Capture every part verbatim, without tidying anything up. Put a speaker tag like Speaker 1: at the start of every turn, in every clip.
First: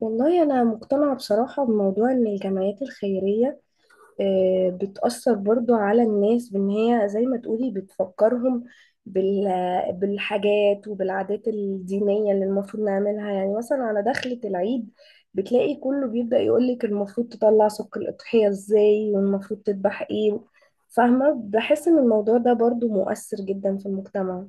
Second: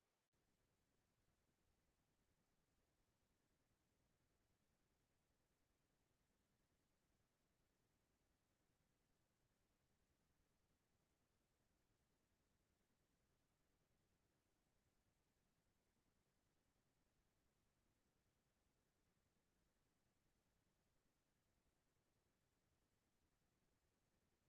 Speaker 1: والله أنا مقتنعة بصراحة بموضوع إن الجمعيات الخيرية آه، بتأثر برضو على الناس بإن هي زي ما تقولي بتفكرهم بال- بالحاجات وبالعادات الدينية اللي المفروض نعملها، يعني مثلا على دخلة العيد بتلاقي كله بيبدأ يقولك المفروض تطلع سك الأضحية إزاي والمفروض تذبح إيه. فاهمة؟ بحس إن الموضوع ده برضو مؤثر جدا في المجتمع.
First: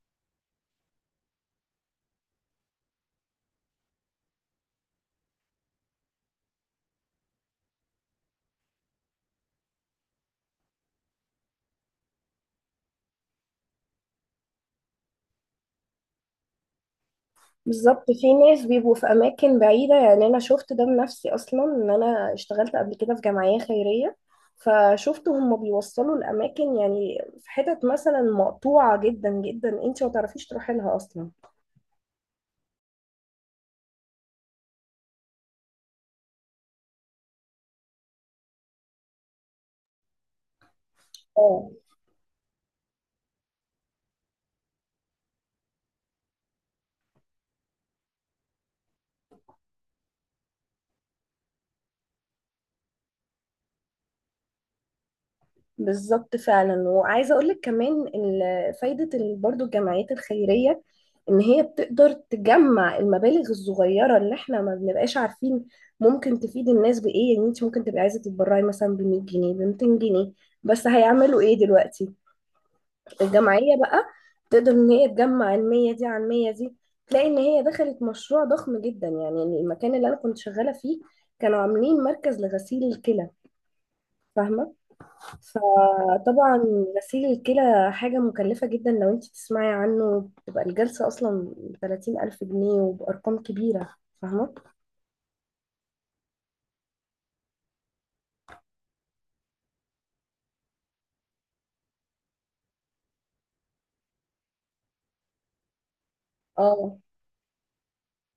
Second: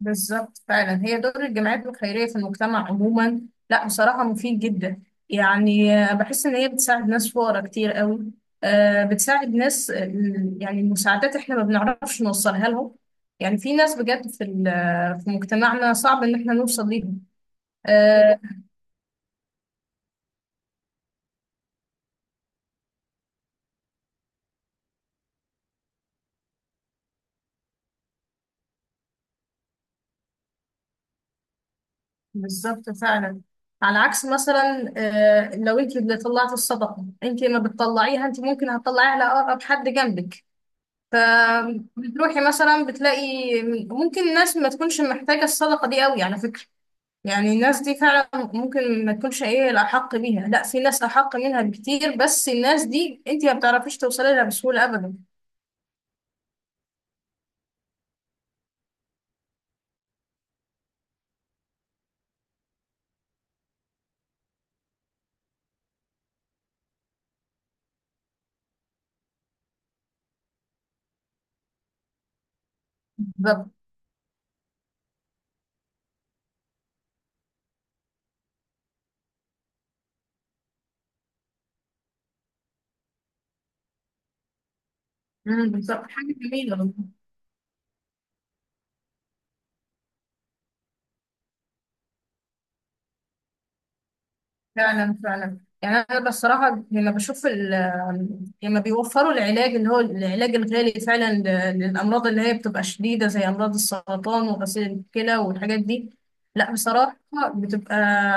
Speaker 2: بالظبط فعلا هي دور الجمعيات الخيرية في المجتمع عموما. لا، بصراحة مفيد جدا. يعني آه، بحس إن هي بتساعد ناس فقراء كتير قوي. آه، بتساعد ناس. آه، يعني المساعدات إحنا ما بنعرفش نوصلها لهم. يعني في ناس بجد في ال- آه، في مجتمعنا صعب إن إحنا نوصل ليهم.
Speaker 1: بالظبط، في
Speaker 2: آه،
Speaker 1: ناس بيبقوا في اماكن بعيده، يعني انا شفت ده بنفسي اصلا، ان انا اشتغلت قبل كده في جمعيه خيريه، فشفت هم بيوصلوا الاماكن، يعني في حتت مثلا مقطوعه جدا جدا انت ما تعرفيش تروحي لها اصلا.
Speaker 2: بالظبط فعلا. على عكس مثلا آه، لو أنت اللي طلعت الصدقة أنت ما بتطلعيها، أنت ممكن هتطلعيها لأقرب حد جنبك،
Speaker 1: اه،
Speaker 2: فبتروحي مثلا بتلاقي ممكن الناس ما تكونش محتاجة الصدقة دي قوي، على فكرة. يعني الناس دي فعلا ممكن ما تكونش ايه الأحق بيها، لا، في ناس أحق منها بكتير، بس الناس دي انت ما بتعرفيش توصلي لها بسهولة أبدا.
Speaker 1: بالظبط فعلا. وعايزه اقول لك كمان ال- فايده ال- برضو الجمعيات الخيريه، ان هي بتقدر تجمع المبالغ الصغيره اللي احنا ما بنبقاش عارفين ممكن تفيد الناس بايه. يعني انت ممكن تبقي عايزه تتبرعي مثلا ب مية جنيه، ب ميتين جنيه، بس هيعملوا ايه دلوقتي؟
Speaker 2: بالظبط.
Speaker 1: الجمعيه بقى تقدر ان هي تجمع ال مية دي عن مية دي، تلاقي ان هي دخلت مشروع ضخم جدا. يعني المكان اللي انا كنت شغاله فيه كانوا عاملين مركز لغسيل الكلى، فاهمه؟
Speaker 2: مم، بالظبط. حاجة
Speaker 1: فطبعا
Speaker 2: جميلة والله.
Speaker 1: غسيل الكلى حاجة مكلفة جدا. لو انت تسمعي عنه بتبقى الجلسة اصلا ثلاثين ألف جنيه وبأرقام كبيرة. فاهمة؟
Speaker 2: فعلا فعلا، يعني انا بصراحه لما بشوف ال- لما بيوفروا العلاج اللي هو العلاج الغالي، فعلا ل- للامراض اللي هي بتبقى شديده، زي امراض السرطان وغسيل الكلى والحاجات دي. لا،
Speaker 1: اه.
Speaker 2: بصراحه بتبقى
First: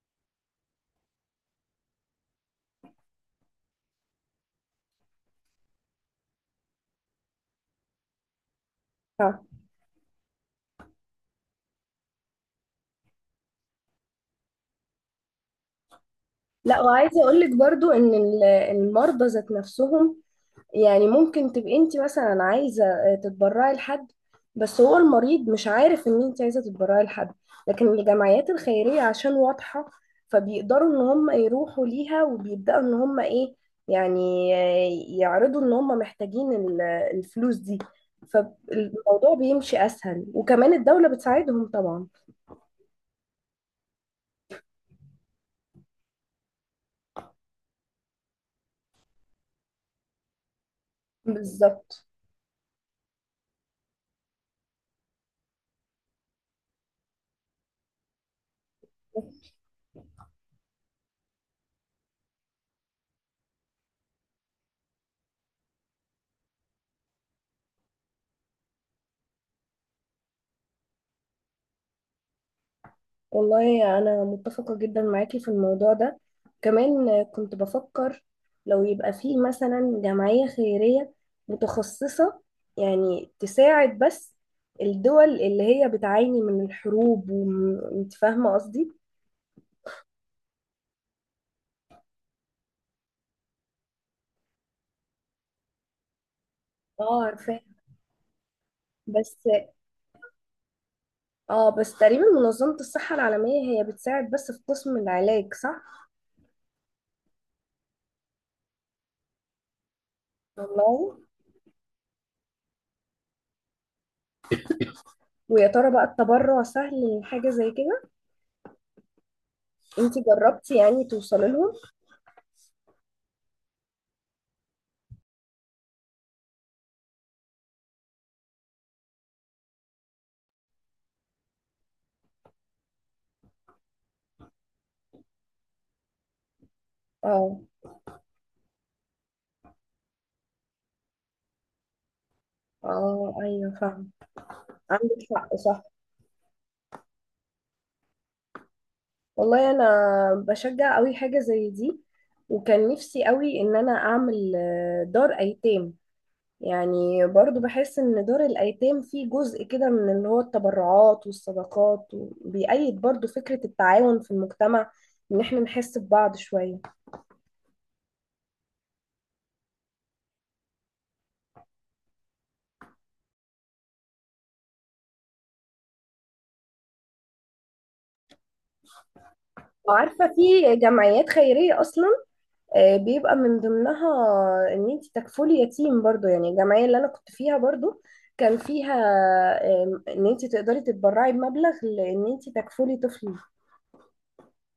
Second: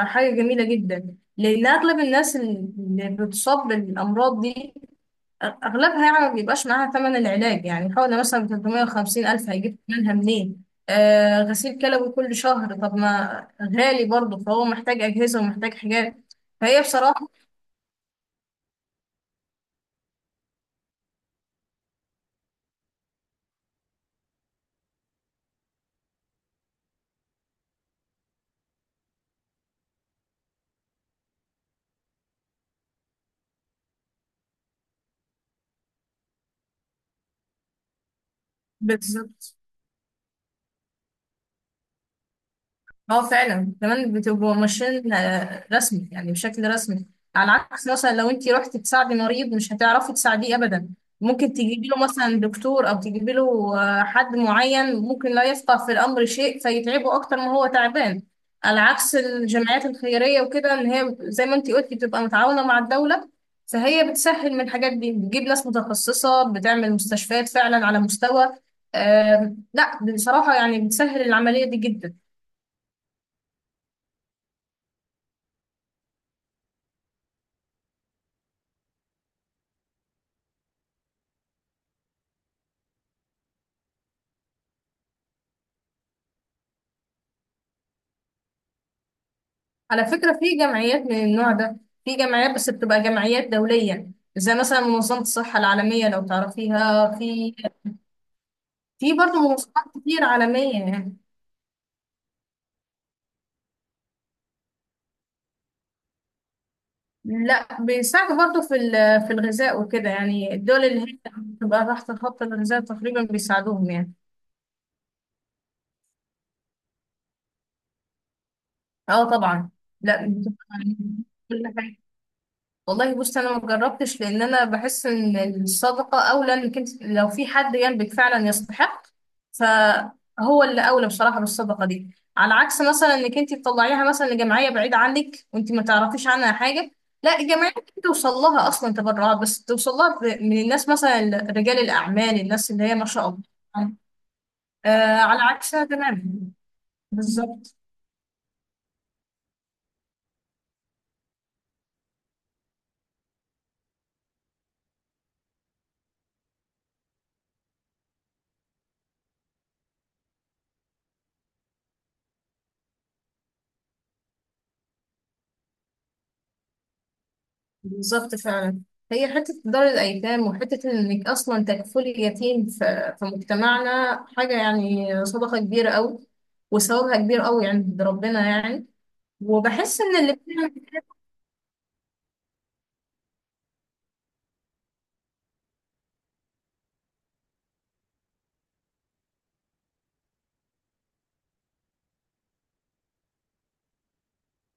Speaker 2: حاجه جميله جدا، لان اغلب الناس اللي بتصاب بالامراض دي أغلبها يعني ما بيبقاش معاها ثمن العلاج، يعني حوالي مثلا ثلاثمية وخمسين
Speaker 1: ف-
Speaker 2: ألف، هيجيب ثمنها منين؟ آه غسيل كلوي كل شهر، طب ما غالي برضه، فهو محتاج أجهزة ومحتاج حاجات.
Speaker 1: لا،
Speaker 2: فهي
Speaker 1: وعايزة
Speaker 2: بصراحة.
Speaker 1: اقولك برضو ان ال- المرضى ذات نفسهم. يعني ممكن تبقي انت مثلا عايزه آه، تتبرعي لحد، بس هو المريض مش عارف ان انت عايزه تتبرعي لحد، لكن الجمعيات الخيريه عشان واضحه فبيقدروا ان هم يروحوا ليها وبيبداوا ان هم ايه، يعني آه، يعرضوا ان هم محتاجين ال- الفلوس دي، فالموضوع
Speaker 2: بالظبط.
Speaker 1: بيمشي اسهل. وكمان الدوله بتساعدهم طبعا.
Speaker 2: اه فعلا، كمان بتبقوا ماشيين آه، رسمي، يعني بشكل رسمي، على عكس مثلا لو انت رحتي تساعدي مريض مش هتعرفي تساعديه ابدا، ممكن تجيبي له
Speaker 1: بالظبط.
Speaker 2: مثلا دكتور او تجيبي له آه، حد معين ممكن لا يفقه في الامر شيء، فيتعبه اكتر ما هو تعبان. على عكس الجمعيات الخيريه وكده، ان هي زي ما انت قلتي بتبقى متعاونه مع الدوله، فهي بتسهل من الحاجات دي، بتجيب ناس متخصصه، بتعمل مستشفيات فعلا على مستوى. آه، لا، بصراحه يعني بتسهل العمليه دي جدا.
Speaker 1: والله أنا متفقة جدا معاكي في الموضوع ده. كمان كنت بفكر لو يبقى فيه مثلا جمعية خيرية متخصصة، يعني تساعد بس الدول اللي هي بتعاني من الحروب، وانت فاهمة قصدي؟
Speaker 2: على فكرة في جمعيات من النوع ده، في جمعيات بس بتبقى جمعيات دولية، زي مثلا منظمة الصحة العالمية لو تعرفيها.
Speaker 1: اه،
Speaker 2: في
Speaker 1: عارفاه.
Speaker 2: في
Speaker 1: بس
Speaker 2: برضه منظمات كتير عالمية يعني.
Speaker 1: اه، بس تقريبا منظمة الصحة العالمية هي بتساعد بس في قسم العلاج، صح؟
Speaker 2: لا، بيساعدوا برضه في ال- في الغذاء وكده، يعني الدول اللي
Speaker 1: والله،
Speaker 2: هي بتبقى تحت خط الغذاء تقريبا بيساعدوهم يعني.
Speaker 1: ويا ترى بقى التبرع سهل لحاجة زي كده؟
Speaker 2: اه طبعا.
Speaker 1: انت
Speaker 2: لا، بتبقى
Speaker 1: جربتي
Speaker 2: يعني
Speaker 1: يعني توصلي
Speaker 2: كل
Speaker 1: لهم؟
Speaker 2: حاجة. والله بص، انا ما جربتش لان انا بحس ان الصدقه اولى، انك انت لو في حد جنبك فعلا يستحق، فهو اللي اولى بصراحه بالصدقه دي، على عكس مثلا انك انت تطلعيها مثلا لجمعيه بعيده عنك وانت ما تعرفيش عنها حاجه. لا،
Speaker 1: اه.
Speaker 2: الجمعيه ممكن توصل لها اصلا تبرعات، بس توصل لها ب- من الناس مثلا، رجال الاعمال، الناس اللي هي ما شاء
Speaker 1: اه،
Speaker 2: الله.
Speaker 1: ايوه، فاهمة. عندك
Speaker 2: آه على
Speaker 1: حق، صح.
Speaker 2: عكسها تماما. بالظبط.
Speaker 1: والله، انا بشجع قوي حاجه زي دي، وكان نفسي قوي ان انا اعمل آه، دار ايتام. يعني برضو بحس ان دار الايتام فيه جزء كده من اللي هو التبرعات والصدقات، وبيأيد برضو فكره التعاون في المجتمع، ان احنا نحس ببعض شويه.
Speaker 2: بالظبط فعلا، هي حتة دار الأيتام، وحتة إنك أصلا تكفلي يتيم في في مجتمعنا، حاجة يعني صدقة كبيرة أوي، وثوابها كبير أوي عند ربنا يعني. وبحس إن
Speaker 1: وعارفه
Speaker 2: اللي بتعمل.
Speaker 1: في جمعيات خيريه اصلا آه، بيبقى من ضمنها ان انت تكفلي يتيم. برضو يعني الجمعيه اللي انا كنت فيها برضو كان فيها آم، ان انت تقدري تتبرعي بمبلغ لان انت تكفلي طفل.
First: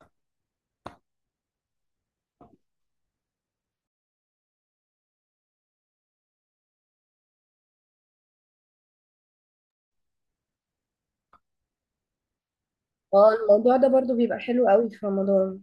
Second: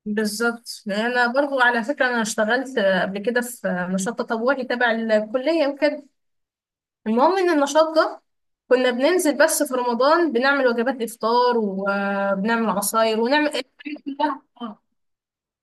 Speaker 2: بالظبط. يعني أنا برضو على فكرة أنا اشتغلت قبل كده في نشاط تطوعي تبع الكلية وكده. المهم إن النشاط ده، كنا بننزل بس في رمضان، بنعمل وجبات إفطار وبنعمل عصاير
Speaker 1: اه،
Speaker 2: ونعمل.
Speaker 1: الموضوع ده برضو بيبقى حلو قوي في رمضان.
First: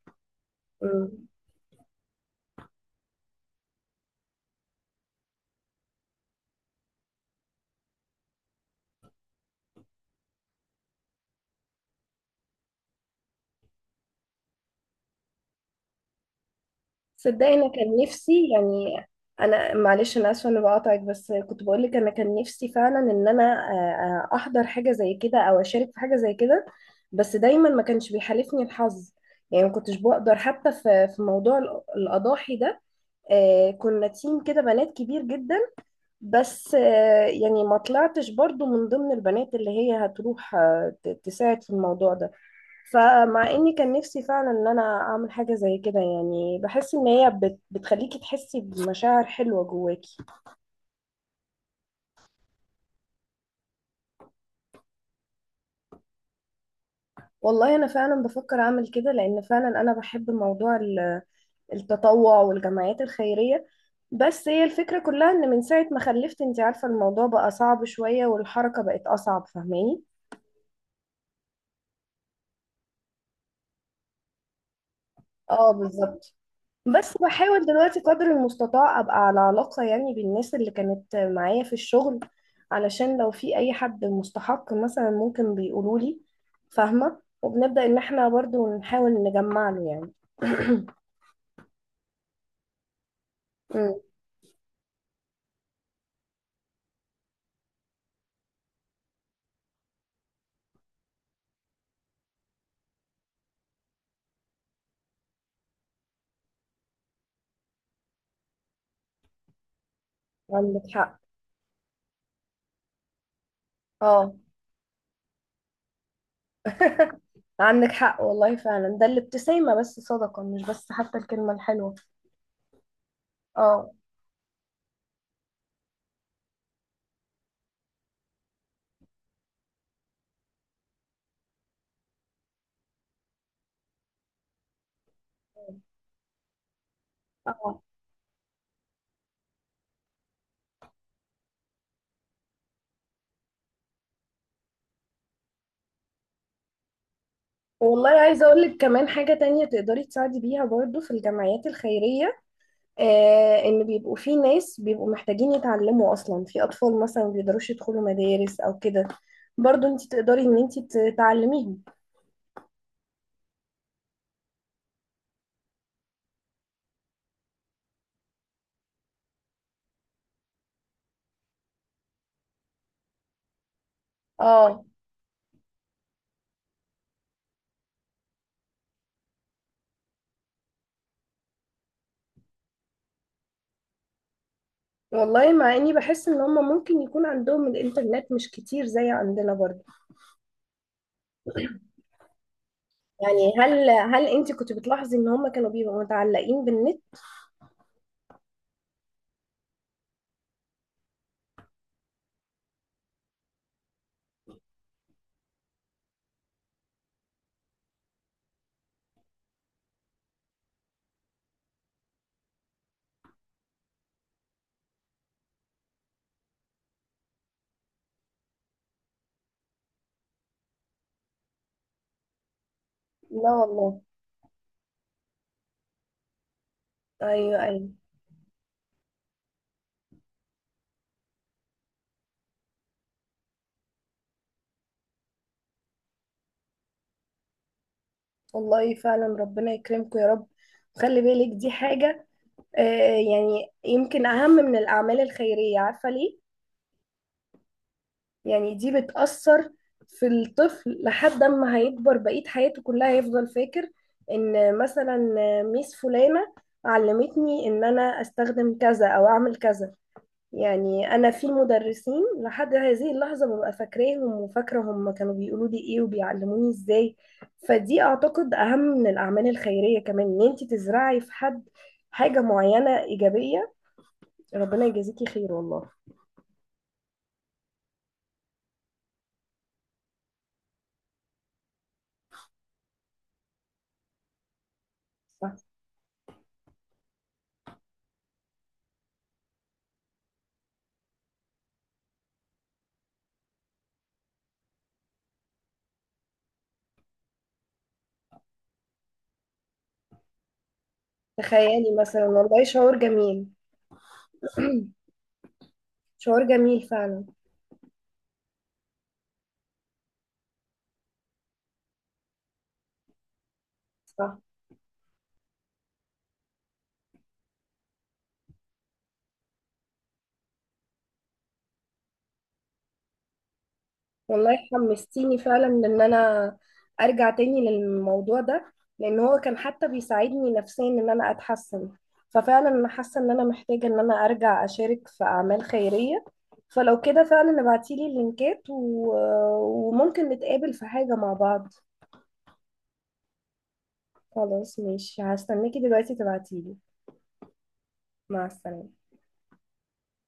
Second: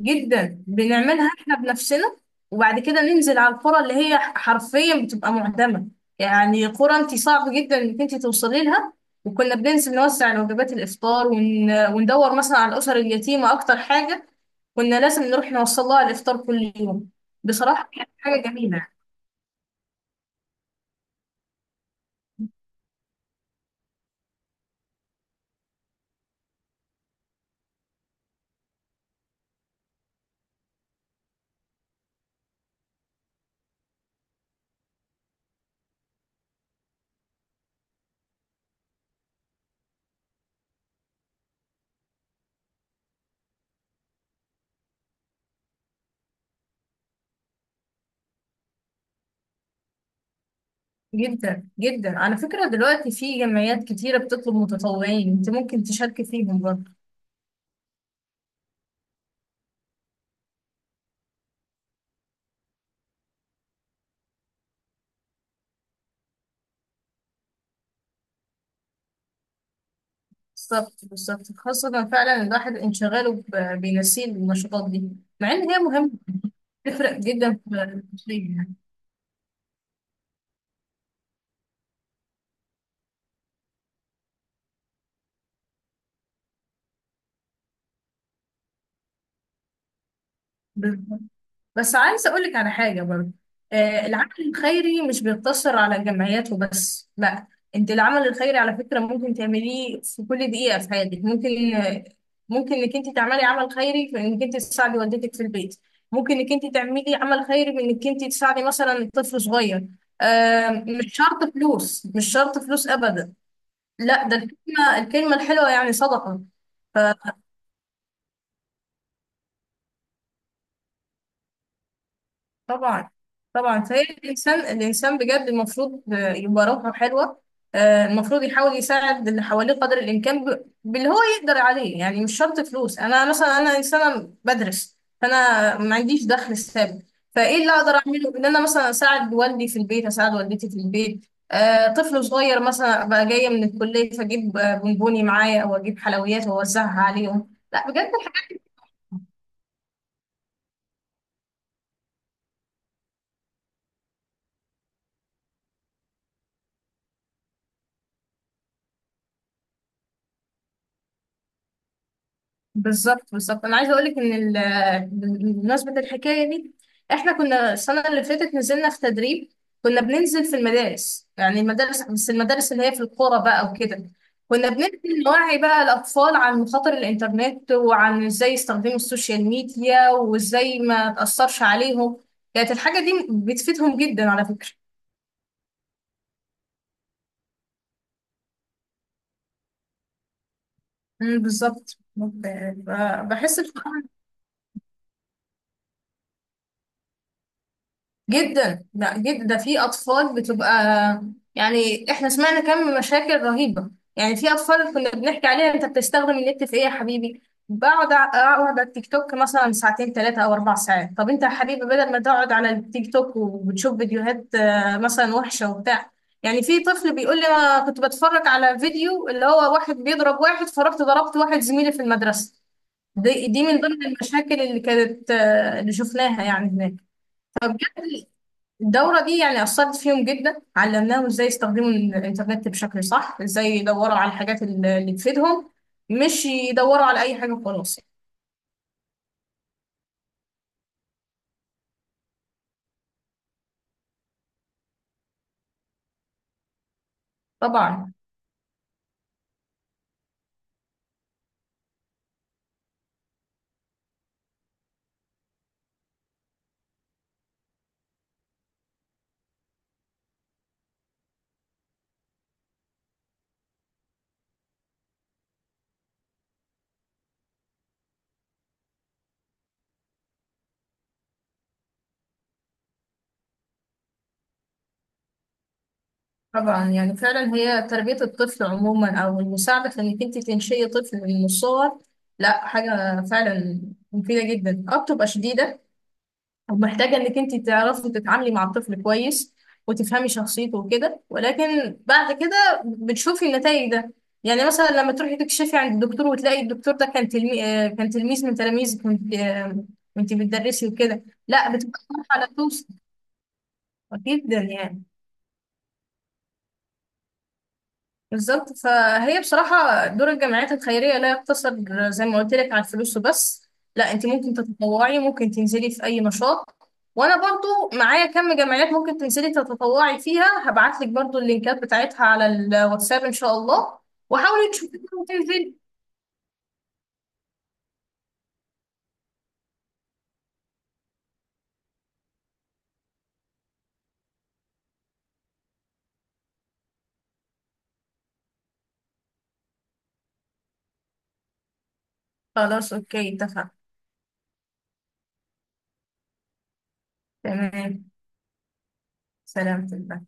Speaker 2: جدا،
Speaker 1: مم.
Speaker 2: بنعملها احنا بنفسنا. وبعد كده ننزل على القرى اللي هي حرفيا بتبقى معدمة، يعني قرى انت صعب جدا انك انت توصلي لها، وكنا بننزل نوزع وجبات الافطار ون... وندور مثلا على الاسر اليتيمة، اكتر حاجة كنا لازم نروح نوصل لها الافطار كل يوم.
Speaker 1: صدقني انا
Speaker 2: بصراحة
Speaker 1: كان
Speaker 2: كانت حاجة
Speaker 1: نفسي
Speaker 2: جميلة.
Speaker 1: يعني. انا معلش انا اسفه اني بقاطعك، بس كنت بقول لك انا كان نفسي فعلا ان انا آه، آه، احضر حاجه زي كده او اشارك في حاجه زي كده، بس دايما ما كانش بيحالفني الحظ. يعني ما كنتش بقدر حتى في في موضوع الأ- الاضاحي ده. آه، كنا تيم كده بنات كبير جدا، بس آه، يعني ما طلعتش برضو من ضمن البنات اللي هي هتروح آه، ت- تساعد في الموضوع ده. فمع اني كان نفسي فعلا ان انا اعمل حاجه زي كده، يعني بحس ان هي بت بتخليكي تحسي بمشاعر حلوه جواكي.
Speaker 2: جدا جدا، على فكرة دلوقتي في جمعيات كتيرة بتطلب متطوعين، انت ممكن تشاركي فيهم برضه.
Speaker 1: والله انا فعلا بفكر اعمل كده، لان فعلا انا بحب موضوع ال- التطوع والجمعيات الخيريه. بس هي الفكره كلها ان من ساعه ما خلفت، انت عارفه، الموضوع بقى صعب شويه والحركه بقت اصعب، فاهماني؟
Speaker 2: بالظبط بالظبط، خاصة فعلا الواحد انشغاله ب- بينسيه النشاطات دي، مع ان
Speaker 1: اه،
Speaker 2: هي مهمة،
Speaker 1: بالظبط.
Speaker 2: بتفرق
Speaker 1: بس
Speaker 2: جدا في
Speaker 1: بحاول دلوقتي
Speaker 2: في
Speaker 1: قدر
Speaker 2: الشخصية،
Speaker 1: المستطاع ابقى على علاقة يعني بالناس اللي كانت معايا في الشغل، علشان لو في اي حد مستحق مثلا ممكن بيقولوا لي، فاهمة؟ وبنبدأ ان احنا برضو نحاول نجمع له يعني.
Speaker 2: يعني. بس عايزة أقولك على حاجة برضه،
Speaker 1: أمم،
Speaker 2: آه، العمل الخيري مش بيقتصر على الجمعيات وبس، لا، انت العمل الخيري على فكرة ممكن تعمليه في كل دقيقة في حياتك، ممكن آه، ممكن انك انت تعملي عمل خيري في انك انت تساعدي والدتك في البيت، ممكن انك انت تعملي عمل خيري بانك انت تساعدي مثلا طفل صغير. آه،
Speaker 1: عندك
Speaker 2: مش
Speaker 1: حق.
Speaker 2: شرط فلوس، مش شرط فلوس ابدا، لا،
Speaker 1: اه.
Speaker 2: ده الكلمة الكلمة الحلوة يعني صدقة.
Speaker 1: عندك حق والله فعلا، ده الابتسامة بس صدقة، مش بس حتى الكلمة الحلوة.
Speaker 2: طبعا. طبعا،
Speaker 1: اه.
Speaker 2: فهي الانسان الانسان بجد المفروض آه، يبقى روحه حلوه. آه، المفروض يحاول يساعد اللي حواليه قدر الامكان ب- باللي هو يقدر عليه، يعني مش شرط فلوس. انا مثلا انا انسانه بدرس، فانا ما عنديش دخل ثابت، فايه اللي
Speaker 1: اه،
Speaker 2: اقدر اعمله؟ ان انا مثلا اساعد والدي في البيت، اساعد والدتي في البيت، آه، طفل صغير مثلا، ابقى جايه من الكليه فاجيب آه، بونبوني معايا او اجيب حلويات واوزعها عليهم. لا،
Speaker 1: والله
Speaker 2: بجد.
Speaker 1: عايزة اقول لك كمان حاجة تانية تقدري تساعدي بيها برضو في الجمعيات الخيرية. آه، ان بيبقوا في ناس بيبقوا محتاجين يتعلموا اصلا، في اطفال مثلا ما بيقدروش يدخلوا مدارس او كده، برضو انت تقدري ان انت تعلميهم.
Speaker 2: بالظبط بالظبط، انا عايزه اقول لك ان ال- بمناسبه الحكايه دي، احنا كنا السنه اللي فاتت نزلنا في تدريب، كنا بننزل في المدارس، يعني المدارس، بس المدارس اللي هي في القرى بقى وكده. كنا
Speaker 1: اه،
Speaker 2: بننزل نوعي بقى الاطفال عن مخاطر الانترنت، وعن ازاي يستخدموا السوشيال ميديا وازاي ما تاثرش عليهم. كانت الحاجه دي بتفيدهم جدا على فكره.
Speaker 1: والله مع اني بحس ان هم ممكن يكون عندهم الانترنت مش كتير زي عندنا برضو.
Speaker 2: أمم، بالظبط. ب- ب-
Speaker 1: يعني
Speaker 2: بحس
Speaker 1: هل
Speaker 2: بصراحة.
Speaker 1: هل انت كنت بتلاحظي ان هم كانوا بيبقوا متعلقين بالنت؟
Speaker 2: جدا، لا جدا، ده في اطفال بتبقى، يعني احنا سمعنا كم مشاكل رهيبه. يعني في اطفال كنا بنحكي عليها: انت بتستخدم النت في ايه يا حبيبي؟ بقعد ع- اقعد على التيك توك مثلا ساعتين ثلاثه او اربع ساعات. طب انت يا حبيبي، بدل ما تقعد على التيك توك وبتشوف فيديوهات آه، مثلا وحشه وبتاع. يعني في طفل بيقول لي: انا كنت بتفرج على فيديو اللي هو واحد بيضرب واحد، فرحت ضربت واحد زميلي في المدرسه. دي
Speaker 1: لا
Speaker 2: دي من
Speaker 1: والله.
Speaker 2: ضمن المشاكل اللي كانت، آه، اللي شفناها يعني،
Speaker 1: ايوه،
Speaker 2: هناك.
Speaker 1: ايوه.
Speaker 2: الدورة دي يعني أثرت فيهم جدا، علمناهم إزاي يستخدموا الإنترنت بشكل صح، إزاي يدوروا على الحاجات اللي اللي تفيدهم، مش يدوروا على أي حاجة وخلاص.
Speaker 1: والله فعلا ربنا يكرمكم يا رب. خلي بالك، دي حاجة آه، يعني يمكن أهم من الأعمال الخيرية، عارفة ليه؟
Speaker 2: طبعا.
Speaker 1: يعني دي بتأثر في الطفل، لحد ما هيكبر بقية حياته كلها هيفضل فاكر ان مثلا ميس فلانة علمتني ان انا استخدم كذا او اعمل كذا. يعني انا في مدرسين لحد هذه اللحظة ببقى فاكراهم، وفاكرة هم كانوا بيقولوا لي ايه وبيعلموني ازاي. فدي اعتقد اهم من الاعمال الخيرية، كمان ان انت تزرعي في حد حاجة معينة ايجابية. ربنا يجازيكي خير والله.
Speaker 2: طبعا يعني، فعلا هي تربية الطفل عموما أو المساعدة في إنك أنت تنشئي طفل من الصغر، لا، حاجة فعلا مفيدة جدا، أه بتبقى
Speaker 1: صح،
Speaker 2: شديدة، ومحتاجة انك انت تعرفي تتعاملي مع الطفل كويس وتفهمي شخصيته وكده، ولكن بعد كده بتشوفي النتائج ده. يعني مثلا لما تروحي تكشفي عند الدكتور وتلاقي الدكتور ده كان تلمي... آه، كان تلميذ من تلاميذك، وانت آه، وانت بتدرسي وكده، لا،
Speaker 1: تخيلي
Speaker 2: بتبقى
Speaker 1: مثلا،
Speaker 2: فرحة لا
Speaker 1: والله
Speaker 2: توصف.
Speaker 1: شعور جميل.
Speaker 2: أكيد جدا يعني.
Speaker 1: شعور جميل فعلا.
Speaker 2: بالظبط، فهي بصراحة دور الجمعيات الخيرية لا يقتصر زي ما قلت لك على الفلوس وبس، لا، انت
Speaker 1: صح،
Speaker 2: ممكن تتطوعي، ممكن تنزلي في اي نشاط، وانا برضو معايا كم جمعيات ممكن تنزلي تتطوعي فيها، هبعت لك برضو اللينكات بتاعتها على الواتساب ان شاء الله.
Speaker 1: والله
Speaker 2: وحاولي تشوفيها
Speaker 1: حمستيني فعلا
Speaker 2: وتنزلي.
Speaker 1: ان انا ارجع تاني للموضوع ده، لان هو كان حتى بيساعدني نفسيا ان انا اتحسن. ففعلا انا حاسه ان انا محتاجه ان انا ارجع اشارك في اعمال خيريه. فلو كده فعلا ابعتيلي اللينكات و... وممكن نتقابل في حاجه مع بعض.
Speaker 2: خلاص، اوكي، اتفقنا.
Speaker 1: خلاص ماشي، هستناكي دلوقتي تبعتيلي.
Speaker 2: تمام.
Speaker 1: مع السلامه.
Speaker 2: سلام.